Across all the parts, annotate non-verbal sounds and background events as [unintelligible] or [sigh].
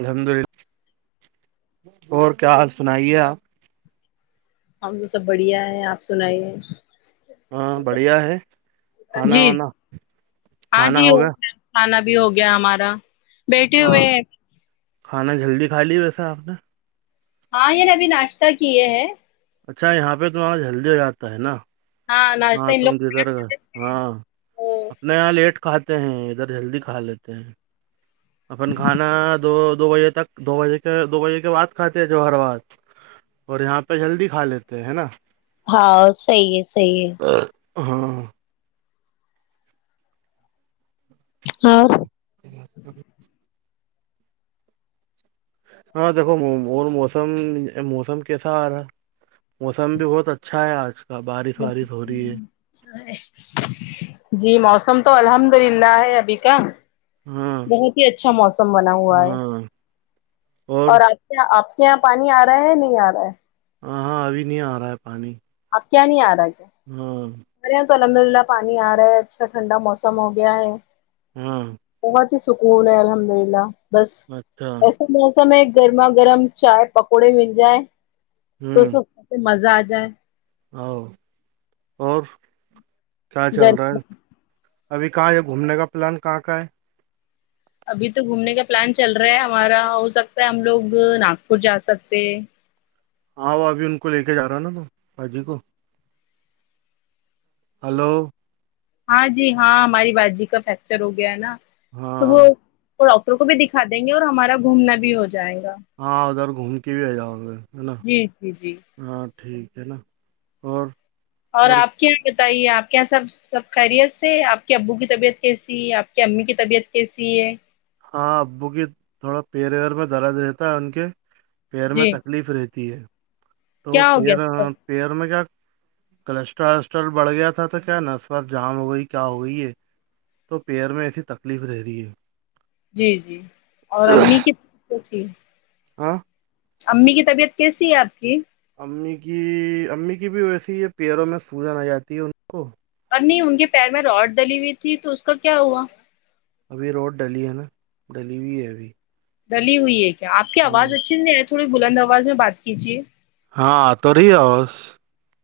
الحمد للہ اور کیا حال سنائیے آپ ہم تو سب بڑھیا ہے آپ سنائیے ہاں بڑھیا ہے کھانا جی وانا ہاں کھانا جی ہو ہوگا گیا کھانا بھی ہو گیا ہمارا بیٹھے ہاں ہوئے ہیں کھانا جلدی کھا لی ویسا آپ نے ہاں یہ نبھی ناشتہ کیے ہیں اچھا یہاں پہ توم آج جلدی ہو جاتا ہے نا ناشتہ ہاں ان تم لوگ د سر کھانا گا کھاتے تھے ہاں [inaudible] تو نیا لیٹ کھاتے ہیں ادھر جلدی کھا لیتے ہیں ہ [inaudible] [inaudible] اپن کھانا دو دو بجے تک دو بجے کے دو بجے کے بعد کھاتے ہیں جو ہر بات اور یہاں پہ جلدی کھا لیتے ہے نا ہاں صحیح ہے صحیح ہے اور [unintelligible] [unintelligible] ہاں [inaudible] اور [unintelligible] [unintelligible] ا [inaudible] [inaudible] ہاں دیکھو مو مون موسم موسم کیسا آ رہا ہے موسم بھی بہت اچھا ہے آج کا بارس وارس ہو رہی ہے جی موسم تو الحمد للہ ہے ابھی کا ہاں بہت ہی اچھا موسم بنا ہوا ہے ہاں اور آج کیا آپ کے یہاں پانی آ رہا ہے یا نہیں آ رہا ہے ہاں ہاں ابھی نہیں آ رہا ہے پانی اب کیا نہیں آ رہا کیا ہوں [inaudible] ہمارے یہاں تو الحمد للہ پانی آ رہا ہے اچھا ٹھنڈا موسم ہو گیا ہے ہوں [inaudible] بہت ہی سکون ہے الحمد للہ بس اچھا [inaudible] ایسے موسم ہے گرما گرم چائے پکوڑے من جائ تو س مزہ آ جائے ا اور کیا چل رہا گر ہے ابھی کہاں ہے گھومنے کا پلان کہاں کاں ہے ابھی تو گھومنے کا پلان چل رہا ہے ہمارا ہو سکتا ہے ہم لوگ ناگپور جا سکتے ہیں ہاں وہ ابھی ان کو لے کے جا رہا ہے نا تو باجی کو ہلو ہاں جی ہاں ہماری باجی کا فریکچر ہو گیا ہے نا تو وہ ہاں تو ڈاکٹر کو بھی دکھا دیں گے اور ہمارا گھومنا بھی ہو جائے گا ہاں ادھر گھوم کے بھی آ جاؤ گے ہے نا جی جی جی ہاں ٹھیک ہے نا اور اور آپ کیا بتائیے آپ کیا یہ سب سب خیریت سے آپ کے ابو کی طبیعت کیسی ہے آپ کی امی کی طبیعت کیسی ہے ہاں ابو کی تھوڑا پییر ویر میں درد رہتا ہے ان کے پیر میں جی تک تکلیف رہتی ہے تو وہ کیا ہو گیا پیر تھا؟ پیر میں کیا کلسٹرول وسٹرول بڑھ گیا تھا تو کیا نس وس جام ہو گئی کیا ہوئی یہ تو پییر میں ایسی تکلیف رہ رہی ہے جی جی اور امی کس سے تھی [inaudible] ہاں- امی کی طبیعت کیسی ہے آپ کی? امی کی امی کی بھی ویسی ہے پیروں میں سوجن آ جاتی ہے ان کو- اور نہیں ان کے پیر میں روڈ ڈلی ہوئی تھی تو اس کا کیا ہوا- ابھی روڈ ڈلی ہے نا ڈلی بھیئی ہے ابھی- ڈلی ہوئی ہے کیا آپ کی آواز اچھی نہیں ہے تھوڑی بلند آواز میں بات کیجیے- ہاں تو رہی آوس-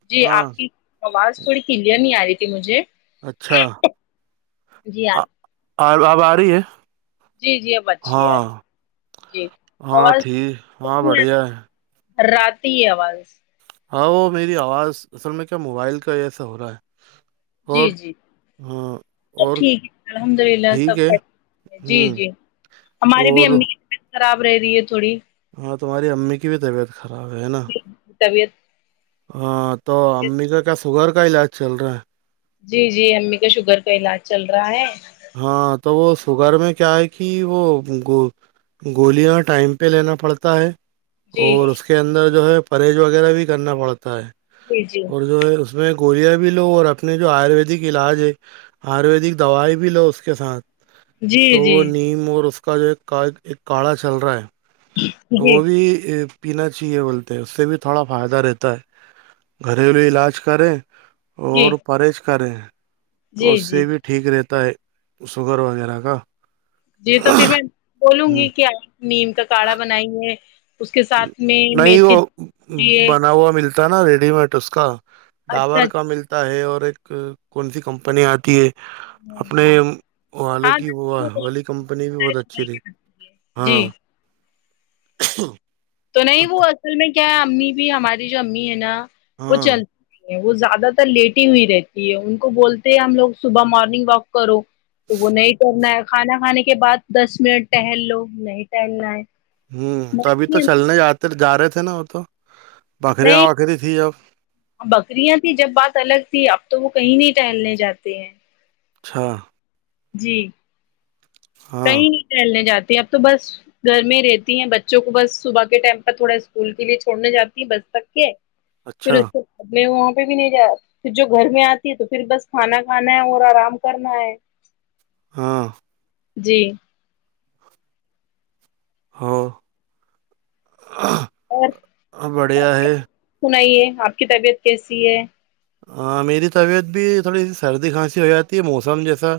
جی آپ کی آواز تھوڑی کلیئر نہیں آ رہی تھی مجھے- اچھا، جی ہاں اب آ رہی ہے جی-جی اب اچھی آ ہاں رہی جی ہاں آواز ٹھیک ہاں کنی- بڑھیا ہے رات آواز ہاں وہ میری آواز اصل میں کیا موبائل کا ایسا ہو رہا ہے- اور جی-جی ہاں سب اور ٹھیک ہے الحمد للہ ٹھیک ہے سب- ہوں جی-جی ہماری بھی اور امی کی طبیعت خراب رہ رہی ہے تھوڑی- ہاں تمہاری امی کی بھی طبیعت خراب ہے نا- طبیعت ہاں تو امی کا کیا سوگر کا علاج چل رہا ہے- جی-جی امی کا شوگر کا علاج چل رہا ہے- ہاں تو وہ سوگر میں کیا ہے کہ وہ گ- گولیاں ٹائم پہ لینا پڑتا ہے- جی اور اس کے اندر جو ہے پرہیز وغیرہ بھی کرنا پڑتا ہے جی جی اور جو ہے اس- اس میں گولیاں بھی لو اور اپنے جو آیورویدک علاج ہے آیورویدک دوائی بھی- بھی لو اس کے ساتھ جی تو وہ جی نیم اور اس کا جو ایک ایک کاڑھا چل رہا ہے- جی وہ بھی ا پینا چاہیے بولتے ہیں اس سے بھی تھوڑا فائدہ رہتا ہے گھریلو علاج کریں- جی اور پرہیز کریں تو جی اس جی سے بھی ٹھیک رہتا ہے- شوگر وغیرہ کا- جی تو پھر میں بولوں ہ گی کہ آپ نیم کا کاڑھا بنائے- نہیں وہ بنا ہوا ملتا- تھا نا ریڈی مٹ اس کا اچھا ڈابر کا ملتا- تا ہے اور ایک کون سی کمپنی آتی ہے- اپنے ہاں والوں ہاں کی والی کمپنی بھی بہت اچھی تھی- جی ہاں تو نہیں وہ اصل میں کیا ہے امی بھی ہماری جو امی ہے نا وہ ہاں چلتی- نہیں وہ زیادہ تر لیٹ ہی ہوئی رہتی ہے ان کو بولتے ہیں ہم لوگ صبح مارننگ واک کرو- تو وہ نہیں ٹرنا ہے کھانا کھانے کے بعد دس منٹ ٹہل لو نہیں ٹہلنا ہے- ہوں تو ابھی تو چلنے جے جا رہے تھے نا وہ تو بکریاں نہیں وکری تھی اب- بکریاں تھی جب بات الگ تھی اب تو وہ کہیں نہیں ٹہلنے جاتے ہیں- چھ جی ہاں کہیں نہیں ٹہلنے جاتی اب تو بس- گھر میں رہتی ہیں بچوں کو بس صبح کے ٹائم پر تھوڑا اسکول کے لیے چھوڑنے جاتی بس تک کے- پھر اچھا اس میں وہاں پہ بھی نہیں جا پھر جو گھر میں آتی ہے تو پھر بس کھانا کھانا ہے اور آرام کرنا ہے- ہاں- جی- ہو اور بڑھیا ہے سنائیے آپ کی طبیعت کیسی ہے میری طبیعت بھی تھوڑی سی سردی کھانسی ہو جاتی ہے موسم جیسا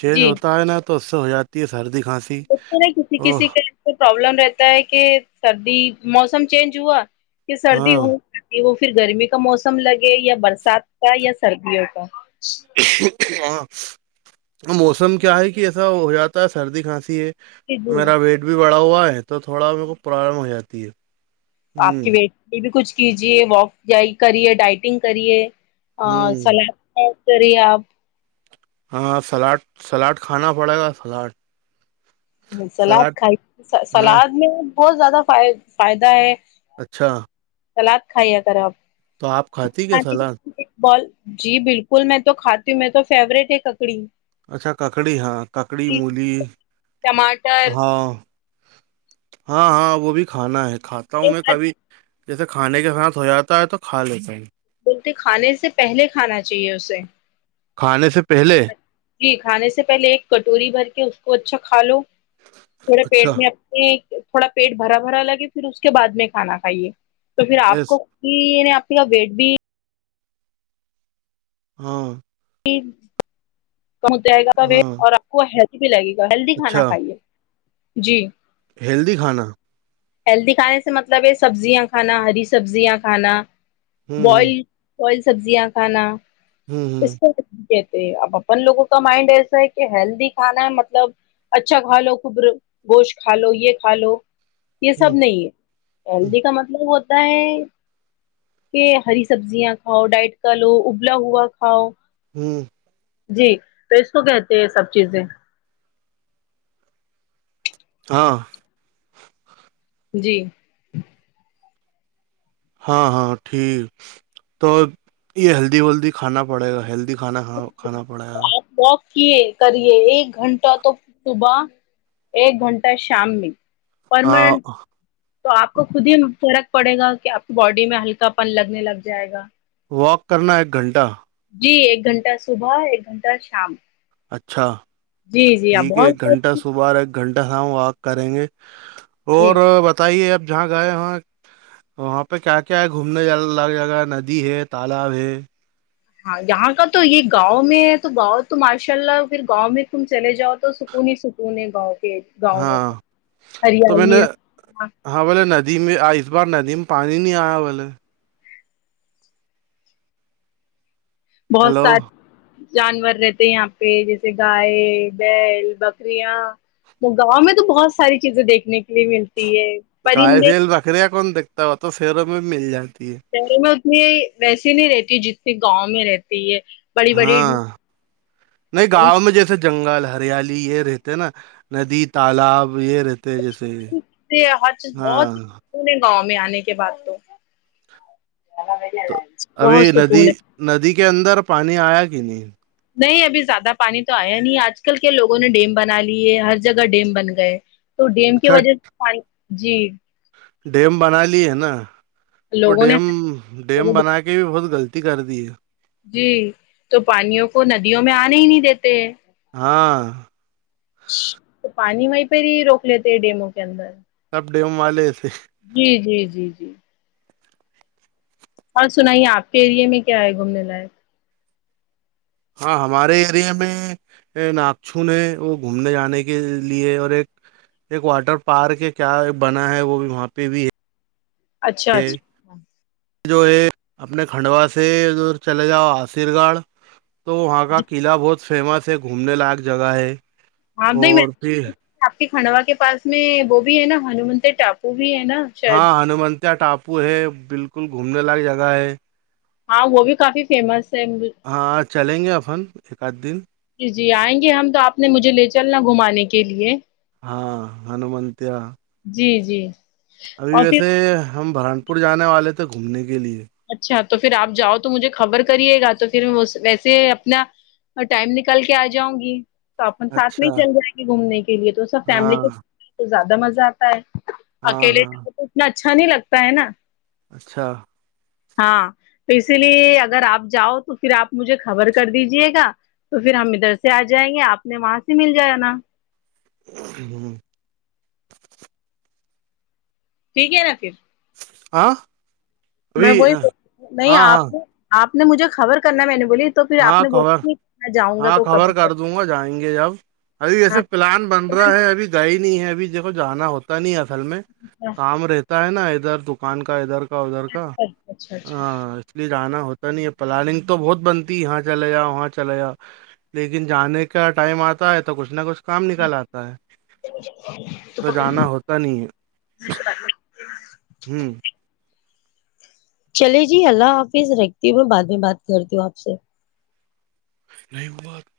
چینج جی ہوتا ہے نا تو اس سے ہو جاتی ہے سردی کھانسی بتے ہیں کسی او کسی کے [inaudible] پرابلم رہتا ہے کہ سردی موسم چینج ہوا کہ سردی ہاں ہو کہ وہ پھر گرمی کا موسم لگے یا برسات کا یا سردیوں کا ہاں موسم کیا ہے کہ ایسا ہو جاتا ہے سردی کھانسی ہے جی میرا ویٹ بھی بڑا ہوا ہے تو تھوڑا میر کو پرابلم ہو جاتی ہے آپ ہوں کے ویٹ پہ بھی کچھ کیجیے واک کریے ڈائٹنگ کریے ہوں سلاد کرذعے آپ [inaudible] ہاں سلاڈ سلاڈ کھانا پڑے گا سلاڈ سلاد سلاڈ کھائی ہاں سلاد میں بہت زیادہ ف فائدہ ہے اچھا سلاد کھائییا کر آپ تو آپ کھاتی کیا سلاد بل جی بلکل میں تو کھاتی ہوں میں تو فیوریٹ ہی ککڑی ہوں اچھا ککڑی ہاں ککڑی مولی ٹماٹر ہاں ہاں ہاں وہ بھی کھانا ہے کھاتا ہوں میں کبھی جیسے کھانے کے ساتھ ہو جاتا ہے تو کھا لیتا ہوں بولتے کھانے سے پہلے کھانا چاہیے اسے کھانے سے پہلے جی کھانے سے پہلے ایک کٹوری بھر کے اس کو اچھا کھا لو تھوڑے اچھا پیٹ میں تھوڑا پیٹ بھرا بھرا لگے پھر اس کے بعد میں کھانا کھائیے تو پھر آپ ایس کو کہ عنی آپسی کا ویٹ بھی [inaudible] ہاں جی [inaudible] پہنچ جائے گا آپ کا ویٹ ہاں اور آپ کو ہیلدی بھی لگے گا ہیلدی کھانا اچھا کھائیے جی ہیلدی کھانا ہیلدی کھانے سے مطلب ہے سبزیاں کھانا ہری سبزیاں کھانا ہوں ہوں بوائلڑ بوائلڑ سبزیاں کھانا ہوں اس ہوں کو کہتے اب ان لوگوں کا مائنڈ ایسا ہے کہ ہیلدی کھانا ہے مطلب اچھا کھالو کبر گوشت کھالو یہ کھالو یہ سب نہیں ہے ہیلدی کا مطلب ہوتا ہے یہ ہری سبزیاں کھاؤ ڈائٹ کا لو ابلا ہوا کھاؤ ہیم جی تو اس کو کہتے ہیں سب چیزیں ہاں جی ہاں ہاں ٹھیک تو یہ ہیلدی ویلدی کھانا پڑے گا ہیلدی کھانا کھا کھانا پڑے گا آپ واک کیے کرئے ایک گھنٹہ تو صبح ایک گھنٹہ شام میں ہاں پرماننٹ تو آپ کو خود ہی فرق پڑے گا کہ آپ کی باڈی میں ہلکا پن لگنے لگ جائے گا واک کرنا ایک گھنٹہ جی ایک گھنٹہ صبح ایک گھنٹہ شام اچھا جی جی آپ ٹھیک ہے ایک بہت گھنٹہ صبح ایک گھنٹہ شام واک کریں گے جی اور بتائیے اب جہاں گئے وہاں وہاں پہ کیا کیا ہے گھومنے الگ جگہ ندی ہے تالاب ہے ہاں یہاں کا تو یہ گاؤں میں ہے تو گاؤں تو ماشاء اللہ پھر گاؤں میں تم چلے جاؤ تو انی سکون ہے گاؤں کے گاؤں میں ہاں تو میں نے ہریالی ہے ہاں بولے ندی میں اس بار ندی میں پانی نہیں آیا بلے بہت ہلو ساری جانور رہتے یہاں پہ جیسے گائے بیل بکریاں گاؤں میں تو بہت ساری چیزیں دیکھنے لیے ملتی ہے گائے پرندے بھیل بکریاں کون دیکھتا ہے وہ تو شہروں میں مل جاتی ہے شہروں میں اتنی ویسی نہیں رہتی جتنی گاؤں میں رہتی ہے بڑی بڑی ہاں نہیں گاؤں میں جیسے جنگل ہریالی یہ رہتے ہے نا ندی تالاب یہ رہتے ہیں جیسے تے ہر چیز بہت ہاں [unintelligible] گاؤں میں آنے کے بعد تو تو ابھی بہت ندی سکون ہے ندی کے اندر پانی آیا کہ نہیں نہیں ابھی زیادہ پانی تو آیا نہیں آج کل کے لوگوں نے ڈیم بنا لیے ہر جگہ ڈیم بن گئے تو ڈیم کی اچھا وجہ سے پانی جی ڈیم بنا لی ہے نا وہ لوگوں نے ڈیم ڈیم بنا کیول غلطی کر دی ہے جی تو پانیوں کو ندیوں میں آنے ہی نہیں دیتے ہیں ہاں تو پانی وہیں پہ ہی روک لیتے ہیں ڈیموں کے اندر سب ڈیم والے تھے جی جی جی جی اور سنائیے آپ کے ایریے میں کیا ہے گھومنے لائق ہاں ہمارے ایریے میں ناکچن ہے وہ گھومنے جانے کے لیے اور ایک ایک واٹر پارک ہے کیا بنا ہے وہ بھی وہاں پہ بھی ہے اچھا اچھا جو ہے اپنے کھنڈوا سے ادھر چلے جاؤ آشر گنڑھ تو وہاں کا قلعہ بہت فیمس ہے گھومنے لائق جگہ ہے ہاں نہیں اور پھر آپ کے کھنڈوا کے پاس میں وہ بھی ہے نا ہنومنتیا ٹاپو بھی ہے نا شاید ہاں ہنومنتیا ٹاپو ہے بلکل گھومنے لائق جگہ ہے ہاں وہ بھی کافی فیمس ہے ہاں چلیں گے اپن ایک آدھ دن جی جی آئیں گے ہم تو آپ نے مجھے لے چلنا گھمانے کے لیے ہاں ہنومت [unintelligible] جی جی ابھی اور پھر ویسے ہم برہانپور جانے والے تھے گھومنے کے لیے اچھا تو پھر آپ جاؤ تو مجھے خبر کریے گا تو پھر ویسے اپنا اور ٹائم نکال کے آ جاؤں گی تو اپن ساتھ میں اچھا ہی چل جائیں گے گھومنے کے لیے تو سب فیملی ہاں کے ساتھ تو زیادہ مزہ آتا ہے ہاں اکیلے ہاں چا تو اتنا اچھا نہیں لگتا ہے نا اچھا ہاں تو اسی لیے اگر آپ جاؤ تو پھر آپ مجھے خبر کر دیجیے گا تو پھر ہم ادھر سے آ جائیں گے آپ نے وہاں سے مل جا نا- [unintelligible] ٹھیک ہے نا پھر- آاں میں وہی نہیں ہاں آپ نے آپ نے مجھے خبر کرنا ہے مینولی- ہاں خبر ہاں کب خبر کر دوں گا جائیں گے جب- ابھی اییسے ہاں پلان بن رہا ہے ابھی- گ ہی نہیں ہے ابھی دھو جانا ہوتا نہیں ہے اصل میں کام رہتا ہے نا ادھر دکان کا ادھر کا- کا ادھر کا اچھا اچھا ہ اس لیے جانا ہوتا نہیں ہے پلاننگ تو بہت بن- یہاں چلے جاؤ وہاں چلے جا لیکن جانے کا ٹائم آتا ہے تو کچھ نہ کچھ- کام نکال آتا ہے تو جانا ہوتا- ک نہیں ہے ہوں- چلے جی اللہ حافظ رکھتی ہوں میں بعد میں بات کرتی ہوں آپ سے- نہیں وہ بات-